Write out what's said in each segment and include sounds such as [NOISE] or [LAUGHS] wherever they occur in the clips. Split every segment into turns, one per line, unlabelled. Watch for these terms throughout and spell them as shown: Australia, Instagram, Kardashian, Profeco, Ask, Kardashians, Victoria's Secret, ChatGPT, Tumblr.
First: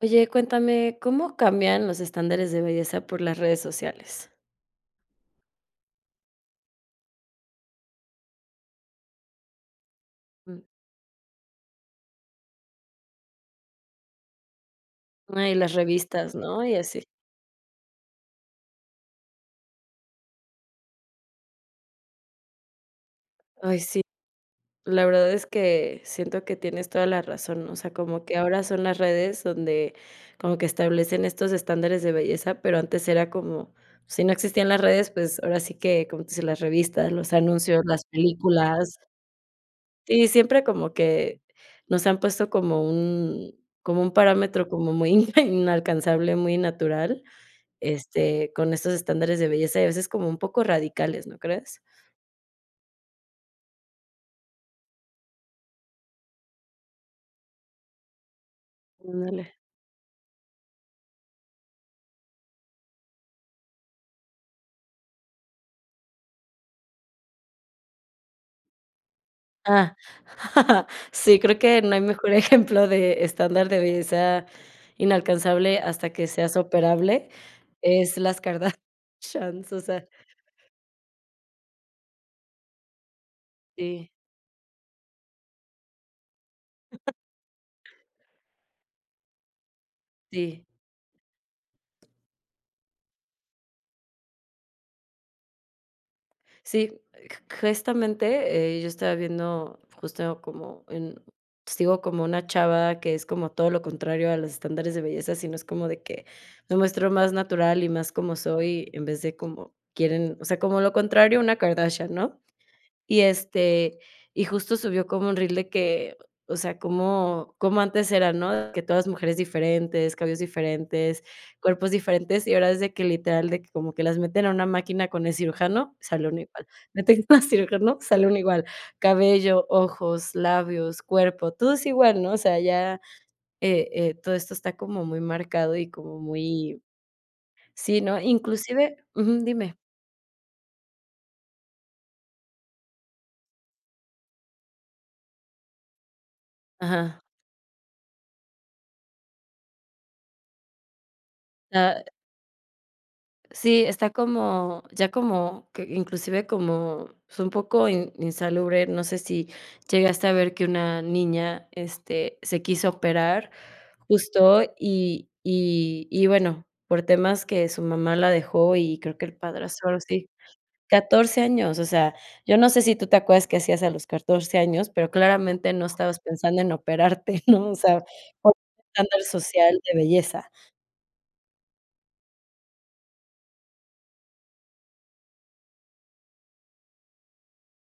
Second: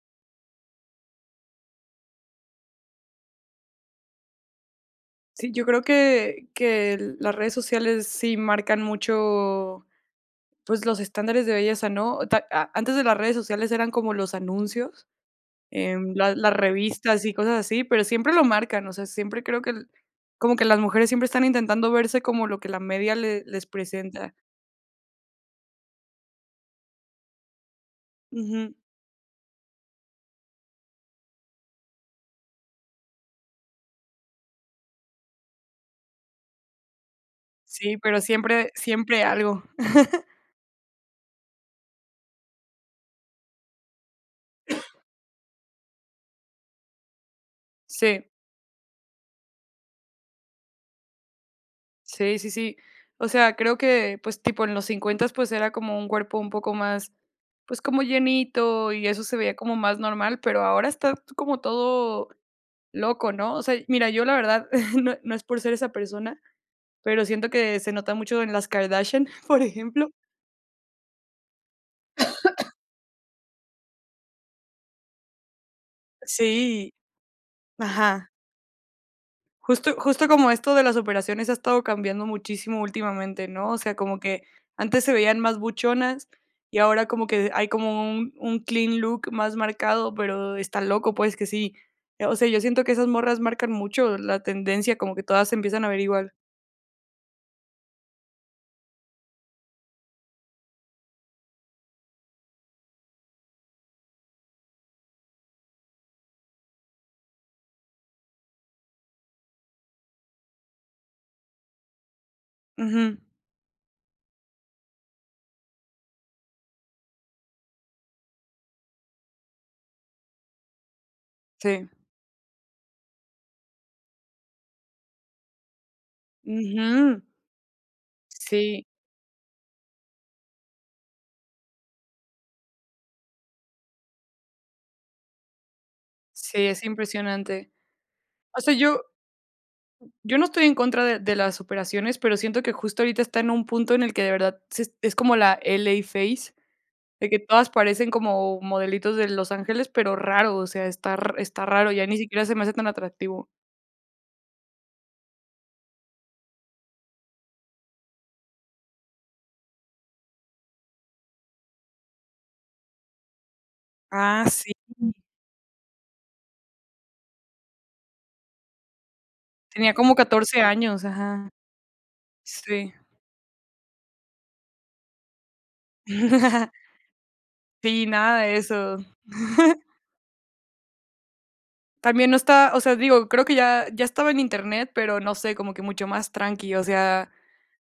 Oye, cuéntame, ¿cómo cambian los estándares de belleza por las redes sociales?
Sí, yo creo que las redes sociales sí marcan mucho,
Mm,
pues, los estándares de belleza, ¿no? Ta a antes de las redes sociales eran como los anuncios,
ah, y las revistas,
la las
¿no? Y así.
revistas y cosas así, pero siempre lo marcan, o sea, siempre creo que el como que las mujeres siempre están intentando verse como lo que la media le les
Ay, sí,
presenta.
la verdad es que siento que tienes toda la razón, ¿no? O sea, como que ahora
Ujú.
son las redes donde como que establecen estos estándares de belleza, pero antes era como, si no existían las redes, pues ahora sí que, como tú dices, las revistas, los anuncios,
Sí,
las
pero siempre
películas.
siempre algo. [LAUGHS]
Sí, siempre como que nos han puesto como un parámetro como muy [LAUGHS] inalcanzable, muy natural.
Sí.
Este, con estos estándares de belleza y a veces como un poco radicales, ¿no crees?
Sí, sí, sí. O sea, creo que, pues, tipo, en los 50, pues, era como un cuerpo un poco más, pues, como llenito, y eso se
Ándale.
veía como más normal, pero ahora está como todo loco, ¿no? O sea, mira, yo la verdad, [LAUGHS] no es por ser esa persona, pero siento que se nota mucho en las Kardashian, [LAUGHS] por
Ah,
ejemplo.
[LAUGHS] sí, creo que no hay mejor [LAUGHS] ejemplo de estándar de belleza inalcanzable hasta que seas
Sí.
operable, es
Ajá.
las Kardashians, o
Justo
sea,
justo como esto de las operaciones ha estado cambiando muchísimo últimamente, ¿no? O sea,
Sí.
como que antes se veían más buchonas y ahora como que hay como un clean look más marcado, pero
sí.
está loco, pues, que sí. O sea, yo siento que esas morras marcan mucho la tendencia, como que todas se empiezan a ver igual.
Sí, justamente yo estaba viendo justo como en, sigo como una chava que es como todo lo contrario a los estándares de belleza, sino es como de que me muestro más natural y más como soy en vez de como quieren, o sea, como lo contrario a una Kardashian, ¿no?
Ujú,
Y, y justo subió como un reel de que, o sea, cómo antes era, ¿no? Que todas mujeres diferentes, cabellos diferentes,
sí.
cuerpos diferentes, y ahora es de que literal, de que como que las meten a una máquina con el cirujano, sale uno igual. [LAUGHS]
Ujú.
Meten con al cirujano, sale uno igual.
Sí,
Cabello, ojos, labios, cuerpo, todo es igual, ¿no? O sea, ya, todo esto está como muy marcado y como
sí,
muy
es impresionante.
sí, ¿no?
O sea,
Inclusive
yo
ujú, dime.
yo no estoy en contra de las operaciones, pero siento que justo ahorita está en un punto en el que de verdad se es como la LA face.
Ajá.
De que todas parecen como modelitos de Los Ángeles, pero raro, o sea, está raro,
Ah,
ya ni siquiera se me hace tan atractivo.
sí, está como, ya como, que inclusive como, es un poco in insalubre, no sé si llegaste a ver que una niña, se quiso operar
Ah,
justo
sí,
y bueno, por temas que su mamá la dejó y creo que el padrastro,
tenía
algo
como
así.
14 años,
14
ajá,
años, o sea, yo no sé
sí.
si tú te acuerdas que hacías a los 14 años, pero claramente no estabas pensando
[LAUGHS]
en operarte, [LAUGHS] ¿no? O sea,
Sí, nada
por
de
un
eso.
estándar social
[LAUGHS]
de belleza.
También no está, o sea, digo, creo que ya estaba en Internet, pero no sé, como que mucho más tranqui, o sea,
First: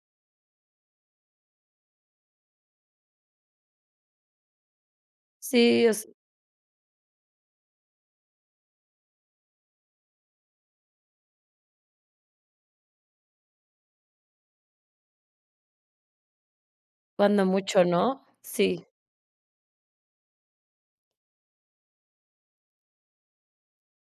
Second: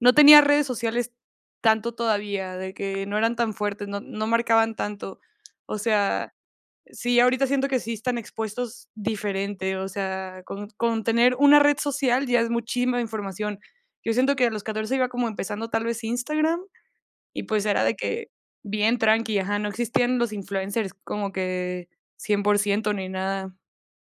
no tenía redes sociales tanto todavía, de que no eran tan fuertes, no marcaban tanto, o
Sí, o s
sea sí, ahorita siento que sí están expuestos diferente, o sea, con tener una red social ya es muchísima información. Yo siento que a los 14 iba como empezando tal vez Instagram y
cuando
pues era
mucho,
de
¿no?
que
Sí.
bien tranqui, ajá, no existían los influencers como que 100% ni nada.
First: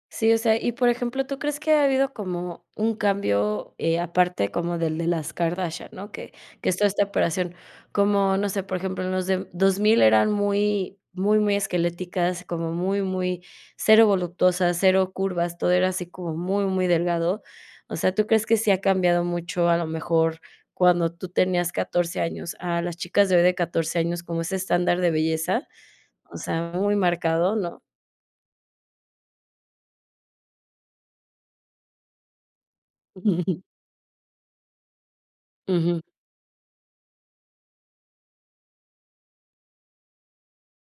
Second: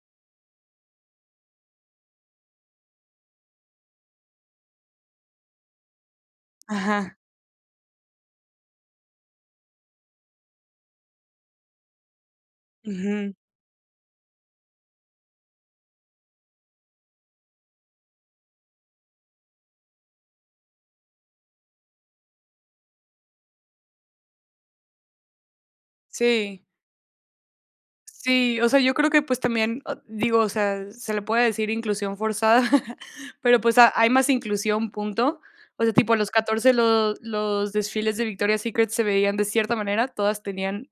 Sí, o sea, y por ejemplo, ¿tú crees que ha habido como un cambio, aparte como del de las Kardashian, ¿no? Que es toda esta
Ajá.
operación, como, no sé, por ejemplo, en los de 2000 eran muy, muy, muy esqueléticas, como muy,
Ujú,
muy cero voluptuosas, cero curvas, todo era así como muy, muy delgado. O sea, ¿tú crees que sí ha cambiado mucho, a lo mejor, cuando tú tenías 14 años, a las chicas de hoy de 14 años, como ese estándar de belleza? O
sí.
sea, muy marcado, ¿no?
Sí, o sea, yo creo que, pues, también, digo, o sea, se le puede decir inclusión forzada, [LAUGHS] pero, pues,
[LAUGHS]
ha hay más inclusión, punto. O sea,
Ujú,
tipo, a los 14 lo los desfiles de Victoria's Secret se veían de cierta manera, todas tenían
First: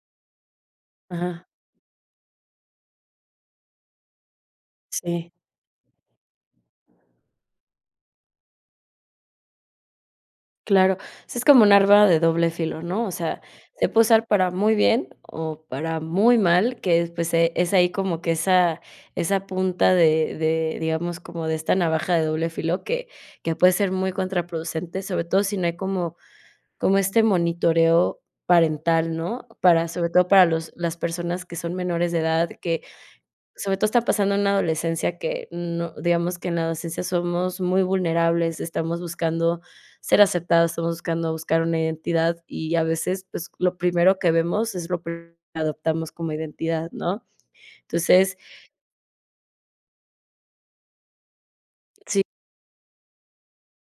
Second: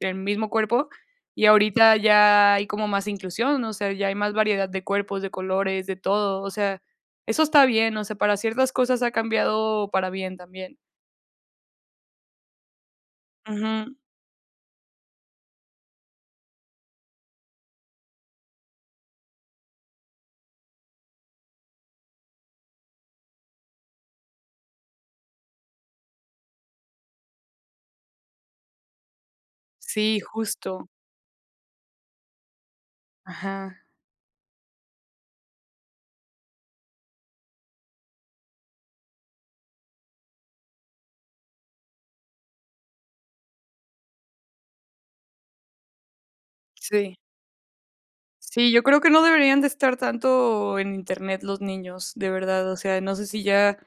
el mismo cuerpo, y
ajá,
ahorita ya hay como más inclusión, ¿no? O sea, ya hay más variedad de cuerpos, de
sí.
colores, de todo, o sea, eso está bien, o sea, para ciertas cosas ha cambiado para bien también.
Claro, sí es como un arma de doble filo, ¿no? O sea, se
Ujú.
puede usar para muy bien o para muy mal, que es, pues es ahí como que esa esa punta de, digamos, como de esta navaja de doble filo que puede ser muy contraproducente, sobre todo si no hay como como este monitoreo parental, ¿no? Para sobre
Sí,
todo para los
justo.
las personas que son menores de edad, que sobre
Ajá,
todo está pasando en la adolescencia que no digamos que en la adolescencia somos muy vulnerables, estamos buscando ser aceptados, estamos buscando buscar una identidad y a veces, pues, lo primero que vemos es lo primero que adoptamos como identidad,
sí.
¿no? Entonces,
Sí, yo creo que no deberían de estar tanto en Internet los niños,
sí,
de verdad, o sea, no sé si ya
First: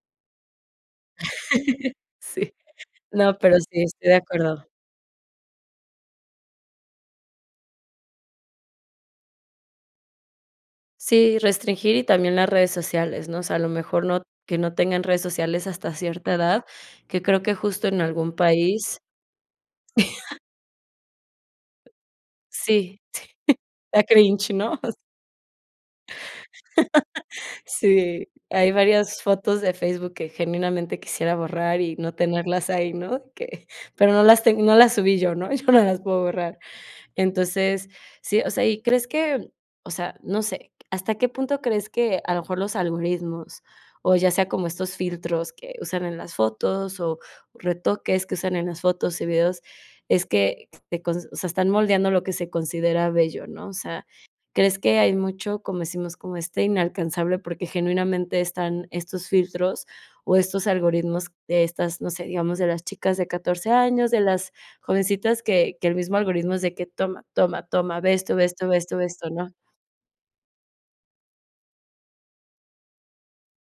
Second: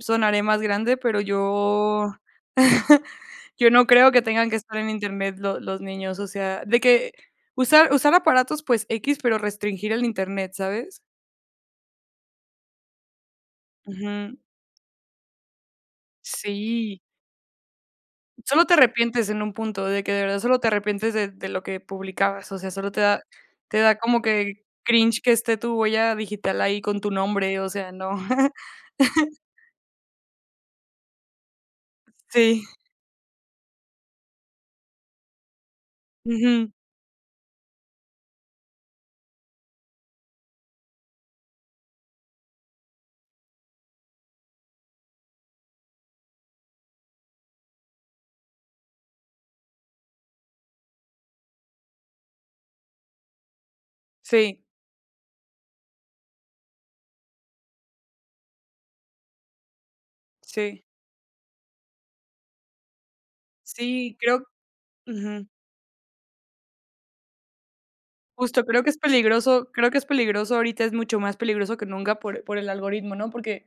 sonaré más grande, pero
[LAUGHS]
yo
sí.
[LAUGHS]
No, pero
yo
sí,
no
estoy
creo
de
que tengan que
acuerdo.
estar en Internet lo los niños, o sea, de que usar aparatos, pues, x, pero restringir el Internet, ¿sabes?
Sí, restringir y también las redes sociales, ¿no? O sea, a lo mejor no
Ujú.
que no tengan redes sociales hasta cierta edad,
Sí,
que creo que justo en algún
solo te
país
arrepientes en un punto, de que de verdad solo te arrepientes de lo que publicabas, o sea, solo
sí,
te da
da
como
cringe,
que
¿no?
cringe que esté tu huella digital ahí con tu nombre, o sea, no.
Sí,
[LAUGHS]
hay varias fotos de Facebook que genuinamente quisiera borrar y no
Sí.
tenerlas ahí, ¿no? Que pero no las subí yo, ¿no? [LAUGHS] Yo no las puedo borrar.
Ujú.
Entonces, sí, o sea, ¿y crees que, o sea, no sé, hasta qué punto crees que a lo mejor los algoritmos, o ya sea como estos filtros que usan en las fotos, o retoques que usan en las fotos y videos, es que te cons- o sea, están moldeando lo que se considera bello, ¿no? O sea,
Sí,
¿crees que hay mucho, como decimos, como este inalcanzable, porque genuinamente están estos filtros o estos
sí.
algoritmos de estas, no sé, digamos, de las chicas de 14 años,
Sí,
de
creo
las jovencitas
Ujú.
que el mismo algoritmo es de que toma, toma, toma, ve esto, ve
Justo,
esto, ve
creo que
esto,
es
ve esto, ¿no?
peligroso creo que es peligroso ahorita, es mucho más peligroso que nunca por el algoritmo, ¿no? Porque,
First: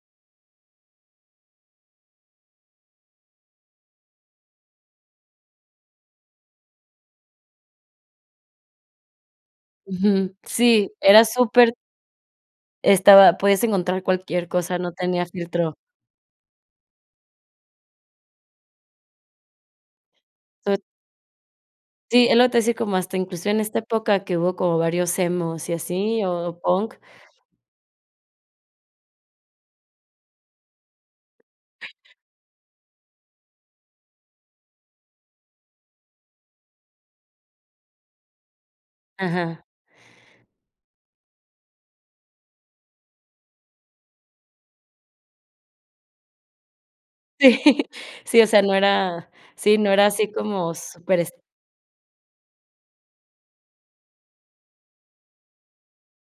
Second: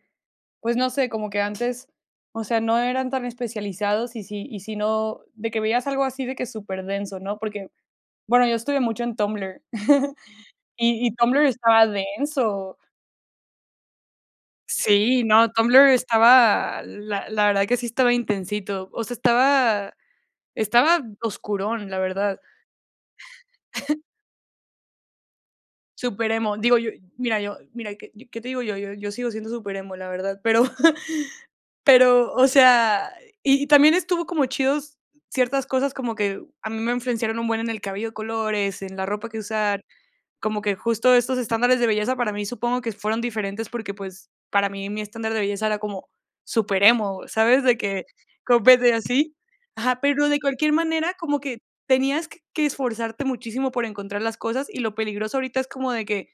pues, no sé, como que antes, o sea, no eran tan especializados y si no de que veías algo así de que súper denso, ¿no? Porque, bueno, yo estuve mucho en Tumblr [LAUGHS]
Ujú. Sí,
y
era
Tumblr
súper
estaba denso.
estaba podías encontrar cualquier cosa, no
Sí,
tenía
no,
filtro.
Tumblr estaba la verdad que sí estaba intensito, o sea,
So
estaba oscurón, la
sí, es
verdad.
lo que te decía, como hasta incluso en esta época que hubo como varios emos y así,
Súper emo.
o
Digo,
punk.
yo mira, ¿qué qué te digo yo? Yo sigo siendo súper emo, la verdad, pero [LAUGHS] pero, o sea, y también estuvo como chidos ciertas cosas como que a mí me influenciaron un buen en el cabello de colores, en la ropa que
Ajá.
usar. Como que justo estos estándares de belleza para mí supongo que fueron diferentes porque, pues, para mí mi estándar de belleza era como súper emo,
Sí,
¿sabes? De
[LAUGHS]
que
sí, o sea,
con
no
vete
era
así.
sí, no
Ajá,
era
pero
así
de cualquier
como
manera
súper es
como que tenías que esforzarte muchísimo por encontrar las cosas, y lo peligroso ahorita es como de que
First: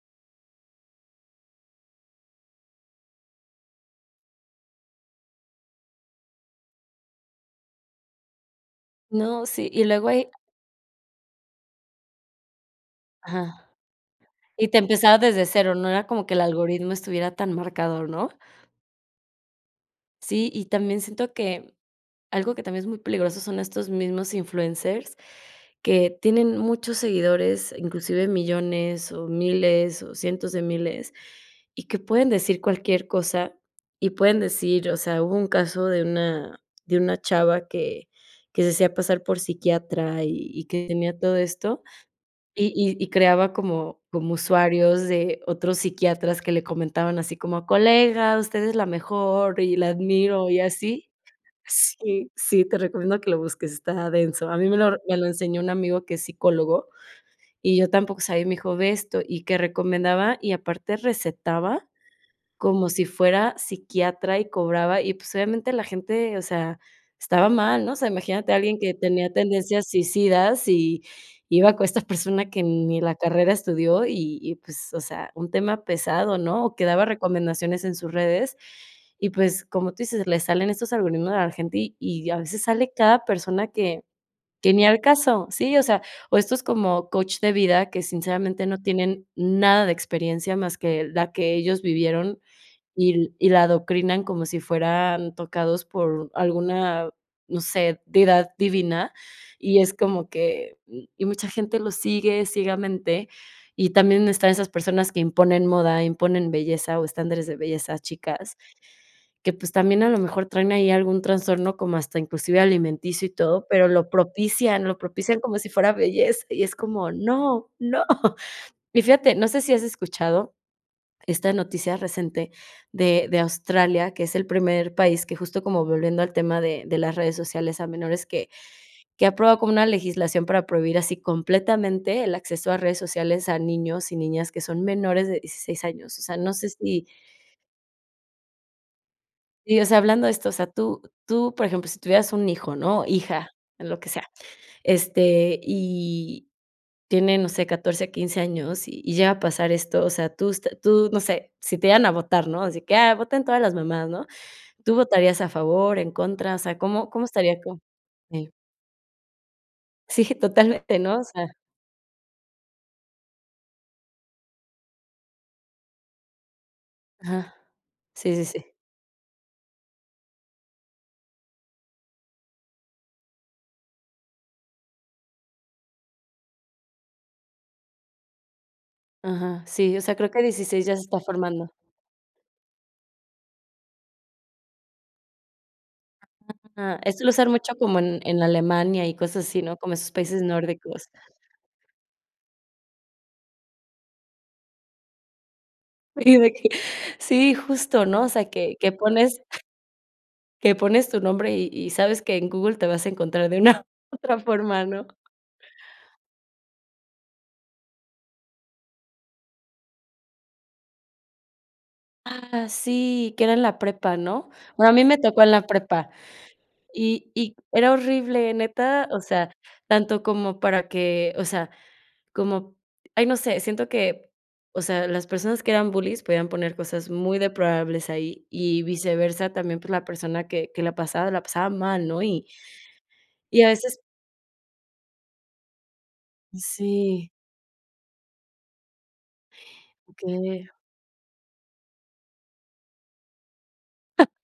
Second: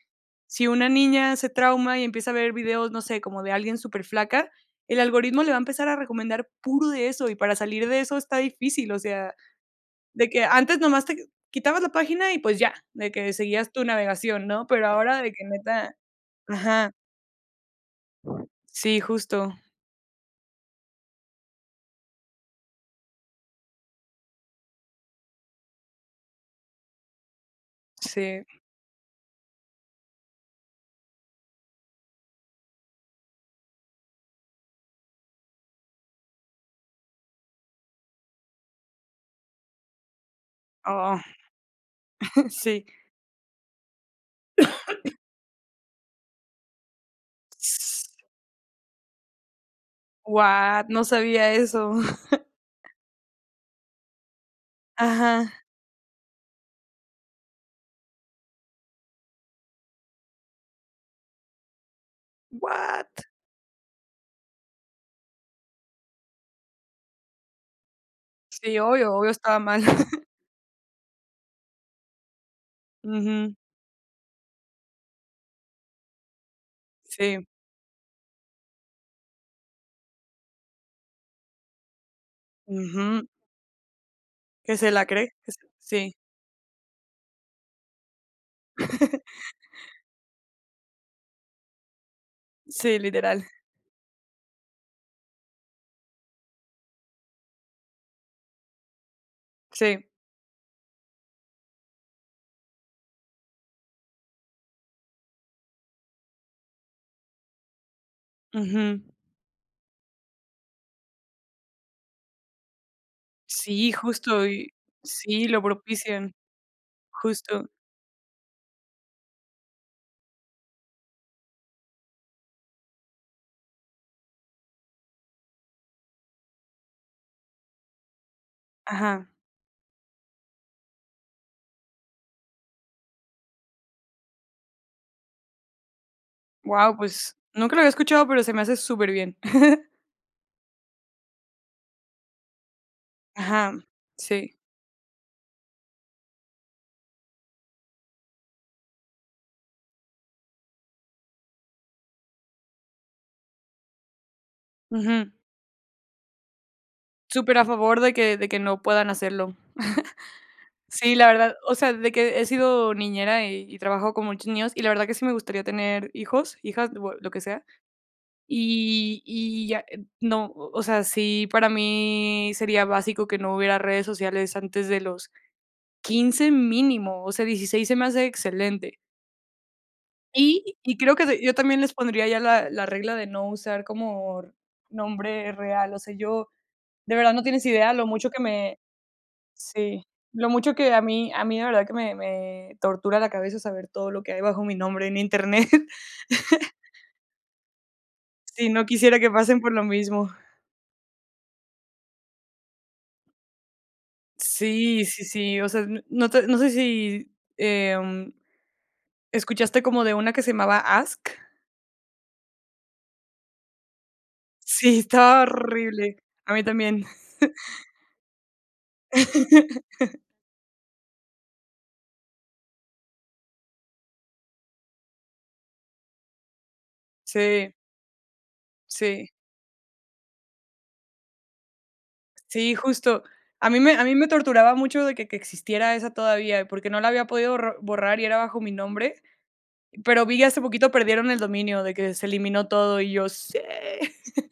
si una niña se trauma y empieza a ver videos, no sé, como de alguien súper flaca el algoritmo le va a empezar a recomendar puro de eso, y para salir de eso está difícil, o sea
no, sí, y luego
de
ahí
que antes nomás te quitabas la página y, pues, ya, de que
ajá.
seguías tu navegación, ¿no?
Y te
Pero
empezaba
ahora de que
desde cero, no
neta
era como que el
ajá,
algoritmo estuviera tan marcador, ¿no?
sí, justo,
Sí, y también siento que algo que también es muy peligroso son estos mismos influencers que tienen muchos seguidores, inclusive
sí,
millones o miles o cientos de miles, y que pueden decir cualquier cosa y pueden decir, o sea, hubo un caso de una chava que se hacía pasar por psiquiatra y que tenía
oh,
todo esto,
[LAUGHS]
y
sí.
y y creaba como como usuarios de otros psiquiatras que le comentaban así como: "Colega, usted es la mejor y la admiro", y
What, no
así.
sabía eso. [LAUGHS]
Sí, sí, te recomiendo que lo busques, está denso. A mí me lo
Ajá,
enseñó un amigo que es psicólogo, y yo tampoco sabía, y me dijo: "Ve esto", y que recomendaba, y aparte recetaba como si
what.
fuera psiquiatra y cobraba, y pues obviamente la gente, o sea, estaba mal, ¿no? O sea, imagínate a
Sí,
alguien que
obvio, obvio
tenía
estaba mal.
tendencias
[LAUGHS]
suicidas y iba con esta persona que ni la carrera
Ujú,
estudió y pues, o sea, un tema pesado, ¿no? O que daba
sí,
recomendaciones en sus redes y pues, como tú dices, le salen estos algoritmos a la gente y a veces sale
ujú,
cada persona que
que
ni
se
al
la cree,
caso,
que se
sí, o sea,
sí,
o estos como coach de vida que sinceramente no tienen
[LAUGHS]
nada de experiencia más que la que ellos vivieron
sí,
y
literal,
y la adoctrinan como si fueran tocados por alguna, no sé, deidad divina, y es
sí,
como que y mucha gente lo sigue ciegamente, y también están esas personas que imponen moda, imponen belleza o estándares de belleza a chicas,
ujú.
que, pues, también a lo mejor traen ahí algún trastorno como hasta inclusive alimenticio y todo, pero
Sí, justo, y
lo propician
sí,
como
lo
si fuera
propician,
belleza, y es como,
justo,
no, no. [LAUGHS] Y fíjate, no sé si has escuchado esta noticia reciente de Australia, que es el primer país que justo como volviendo al tema de las redes sociales a menores, que
ajá.
aprueba como una legislación para prohibir así completamente el acceso a redes sociales a niños y niñas que son menores de 16 años. O sea, no sé
Wow,
si
pues, nunca lo había escuchado, pero se me hace súper bien.
y o
[LAUGHS]
sea, hablando de esto, o sea, tú, por ejemplo, si tuvieras un hijo, ¿no? Hija,
Ajá,
lo que sea,
sí,
y tiene, no sé, 14 15 años y llega a pasar esto, o sea, tú, no sé, si te llegan a votar, ¿no? Así que: "Ah, voten todas las mamás", ¿no? ¿Tú
ujú.
votarías a favor, en contra? O sea, ¿cómo cómo
Súper
estaría
a
co?
favor de
Sí.
que no puedan hacerlo.
Sí, [LAUGHS] totalmente,
Sí,
¿no? O
la
sea,
verdad, o sea, de que he sido niñera y trabajo con muchos niños, y la verdad que sí me gustaría tener hijos, hijas, o lo que
ajá.
sea,
Sí, sí, sí.
y ya, no, o sea, sí, para mí sería básico que no hubiera redes sociales antes de los 15 mínimo, o sea, 16 se me hace excelente.
Ajá, sí, o sea, creo que 16 ya
Y
se
creo
está
que de yo
formando.
también les pondría ya la regla de no usar como nombre real, o sea, yo
Ajá,
de
esto lo
verdad no
usan
tienes
mucho
idea
como
lo mucho que
en
me
Alemania y cosas así, ¿no? Como
sí,
esos países
lo mucho que
nórdicos. [LAUGHS]
a mí de verdad que me me tortura la cabeza saber todo lo que hay bajo mi nombre en Internet.
Y de
[LAUGHS]
que sí, justo, ¿no? O sea,
Sí, no quisiera que pasen por lo mismo.
que pones tu nombre y sabes que en Google te vas a encontrar de una [LAUGHS] u otra forma,
Sí,
¿no?
sí, sí, o sea, n no te no sé si, em, escuchaste como de una que se llamaba Ask.
Ah, sí, que era en la prepa, ¿no? Bueno, a
Sí,
mí me
estaba
tocó en la prepa.
horrible. A mí también.
Y era horrible, neta, o sea,
[LAUGHS]
tanto como para que, o sea, como, ay, no sé, siento que, o sea, las personas que eran bullies podían poner cosas muy
Sí,
deplorables ahí, y
sí.
viceversa también, pues, la persona que la pasaba mal, ¿no?
Sí, justo.
Y a veces
A mí me torturaba mucho de que existiera esa todavía, porque no la había
sí,
podido borrar y era bajo mi nombre, pero vi que hace
okey.
poquito perdieron el dominio, de que se eliminó todo y yo, sí. [LAUGHS]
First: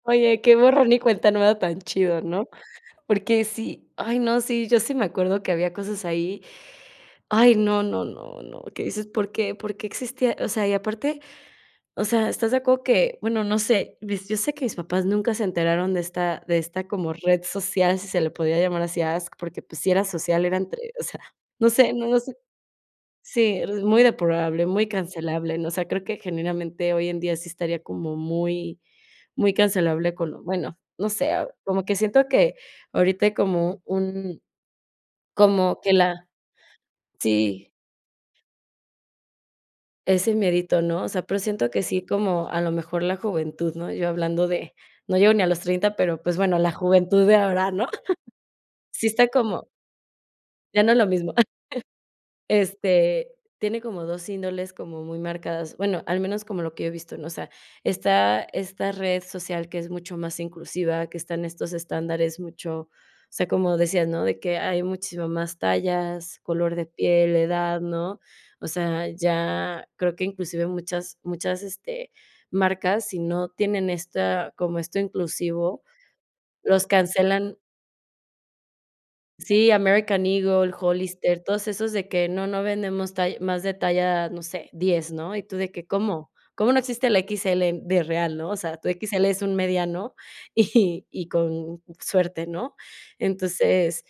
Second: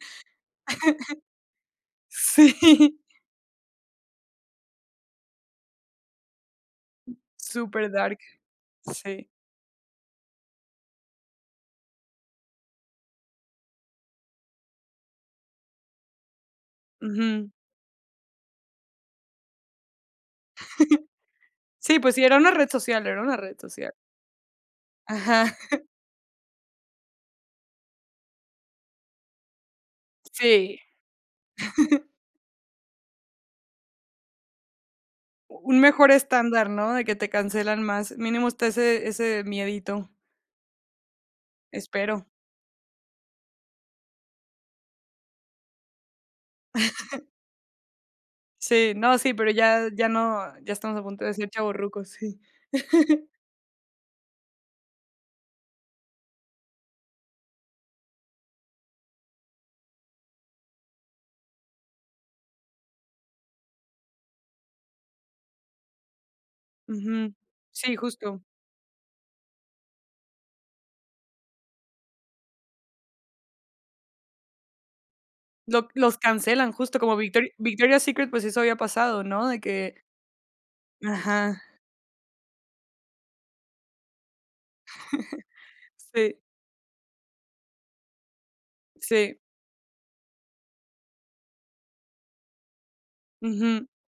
Oye, qué borrón y cuenta nueva tan chido, ¿no?
Sí,
Porque sí, ay, no, sí, yo sí me acuerdo que había cosas ahí, ay, no,
super
no,
dark,
no, no, que dices:
sí.
"¿Por qué? ¿Por qué existía?". O sea, y aparte. O sea, ¿estás de acuerdo que? Bueno, no sé, mis yo sé que mis papás nunca se enteraron de esta como red
Ujú.
social, si se le podía llamar así Ask, porque, pues, si era social, era entre o sea, no sé,
Sí,
no
pues
lo
sí,
sé.
era una red social, era una red
Sí, es
social.
muy depurable, muy
Ajá,
cancelable, ¿no? O sea, creo que genuinamente hoy en día sí estaría como muy muy cancelable con lo bueno,
sí,
no sé, como que siento que ahorita hay como un
un
como que
mejor
la
estándar, ¿no? De que te
sí.
cancelan más, mínimo está ese miedito,
Ese miedito, ¿no? O sea, pero siento que sí,
espero.
como a lo mejor la juventud, ¿no? Yo hablando de no llego ni a los 30, pero, pues, bueno, la juventud de ahora, ¿no? [LAUGHS]
Sí,
Sí
no,
está
sí, pero
como
ya ya no, ya
ya no
estamos
es
a
lo
punto de
mismo.
ser chavorrucos, sí.
Este, tiene como 2 índoles como muy marcadas, bueno, al menos como lo que yo he visto, ¿no? O sea, está esta red social que es mucho más inclusiva, que están estos estándares mucho, o sea, como decías, ¿no? De que hay muchísimas más tallas, color de
Ujú.
piel, edad,
Sí,
¿no?
justo.
O sea, ya creo que inclusive muchas, marcas, si no tienen esta como esto inclusivo,
Lo Los cancelan
los
justo como
cancelan.
Victoria's Secret, pues eso había pasado, ¿no? De
Sí,
que
American Eagle, Hollister,
ajá.
todos esos de que no, no vendemos tall más de talla, no sé, 10, ¿no? Y tú de que, ¿cómo?
Sí,
¿Cómo no existe la XL de real, no? O sea, tu XL
sí.
es un mediano [LAUGHS] y con suerte, ¿no?
Ujú.
Entonces,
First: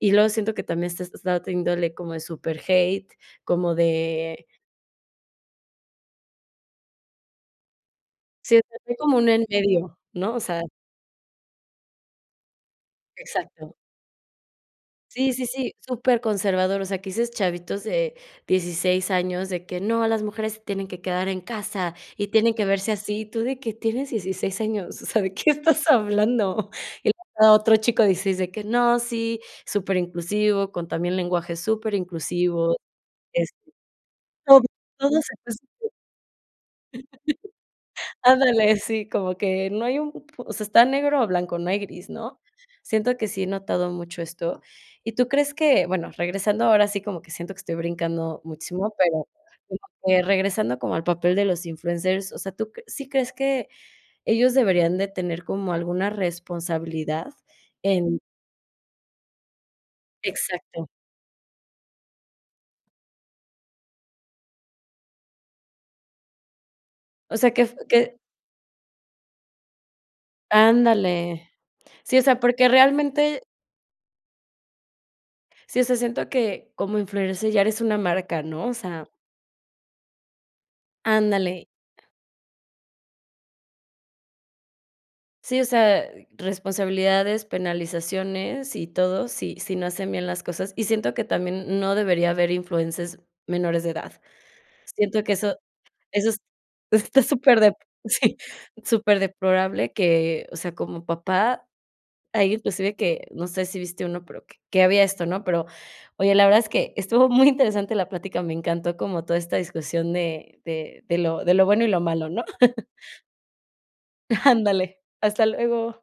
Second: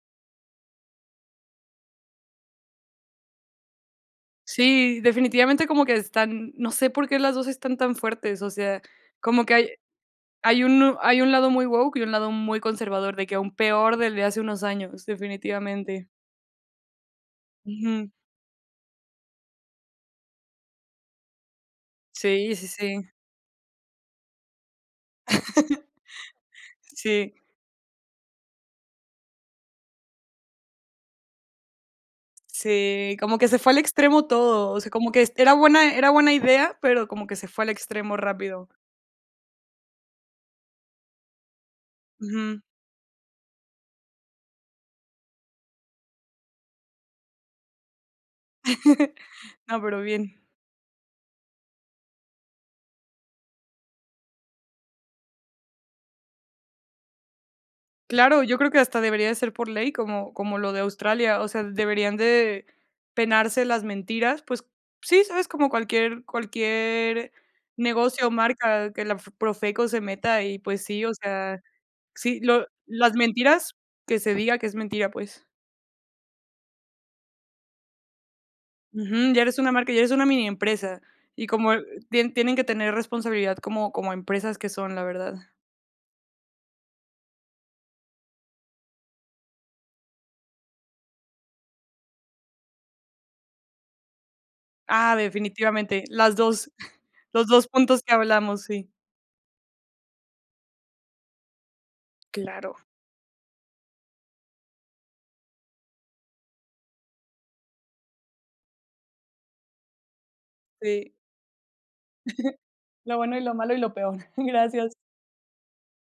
y luego siento que también está esta índole como de super hate, como de
Sí, definitivamente como que están no sé por qué las 2 están tan fuertes, o
sí, o sea,
sea,
no hay como un en
como que hay
medio, ¿no? O sea,
hay un lado muy woke y un lado muy conservador, de que aún
exacto.
peor del de hace unos años,
Sí, sí, sí,
definitivamente.
súper conservador. O sea, que dices chavitos
Ujú.
de 16 años de que: "No, las mujeres se tienen que quedar en casa y
Sí,
tienen que
sí,
verse
sí.
así", tú de que tienes 16 años, o sea, ¿de qué estás hablando? [LAUGHS] Y
Sí,
luego otro chico de 16 de que: "No, sí, súper inclusivo, con también lenguaje superinclusivo",
sí, como que
es
se fue al extremo
todo,
todo, o sea, como
todo.
que era buena idea, pero como que se fue al extremo rápido.
Ándale, sí, como que no hay un pu o sea, está negro o blanco, no hay gris, ¿no?
Ujú.
Siento que sí he notado mucho esto. ¿Y tú crees que? Bueno, regresando ahora sí como que siento que estoy brincando muchísimo,
[LAUGHS]
pero
No,
como
pero
que
bien.
regresando como al papel de los influencers, o sea, ¿tú cre sí crees que ellos deberían de tener como alguna responsabilidad en
Claro, yo creo que hasta debería de ser por ley, como como lo de
exacto.
Australia, o sea, deberían de penarse las mentiras, pues sí, ¿sabes? Como cualquier
O sea, que
negocio o marca que la F Profeco se meta y, pues sí, o
ándale.
sea,
Sí, o sea,
sí, lo
porque
las
realmente
mentiras, que se diga que es mentira, pues.
sí, o sea, siento que como influencer ya eres una marca, ¿no? O sea,
Ujú, ya eres una marca, ya eres una mini empresa, y
ándale.
como tienen que tener responsabilidad como como empresas que son, la verdad.
Sí, o sea, responsabilidades, penalizaciones y todo, si no hacen bien las cosas. Y siento que también no debería haber influencers menores de edad.
Ah,
Siento que eso
definitivamente,
eso
las
es
2,
[LAUGHS]
[LAUGHS]
está
los
súper
2
de
puntos
[LAUGHS]
que
sí,
hablamos, sí.
súper deplorable que, o sea, como papá, ahí
Claro,
inclusive que, no sé si viste uno, pero que había esto, ¿no? Pero, oye, la verdad es que estuvo muy interesante la plática, me encantó como toda esta discusión de de
sí,
de lo de lo bueno y lo malo, ¿no?
lo bueno y lo malo y lo peor. [LAUGHS]
[LAUGHS]
Gracias.
Ándale, hasta luego.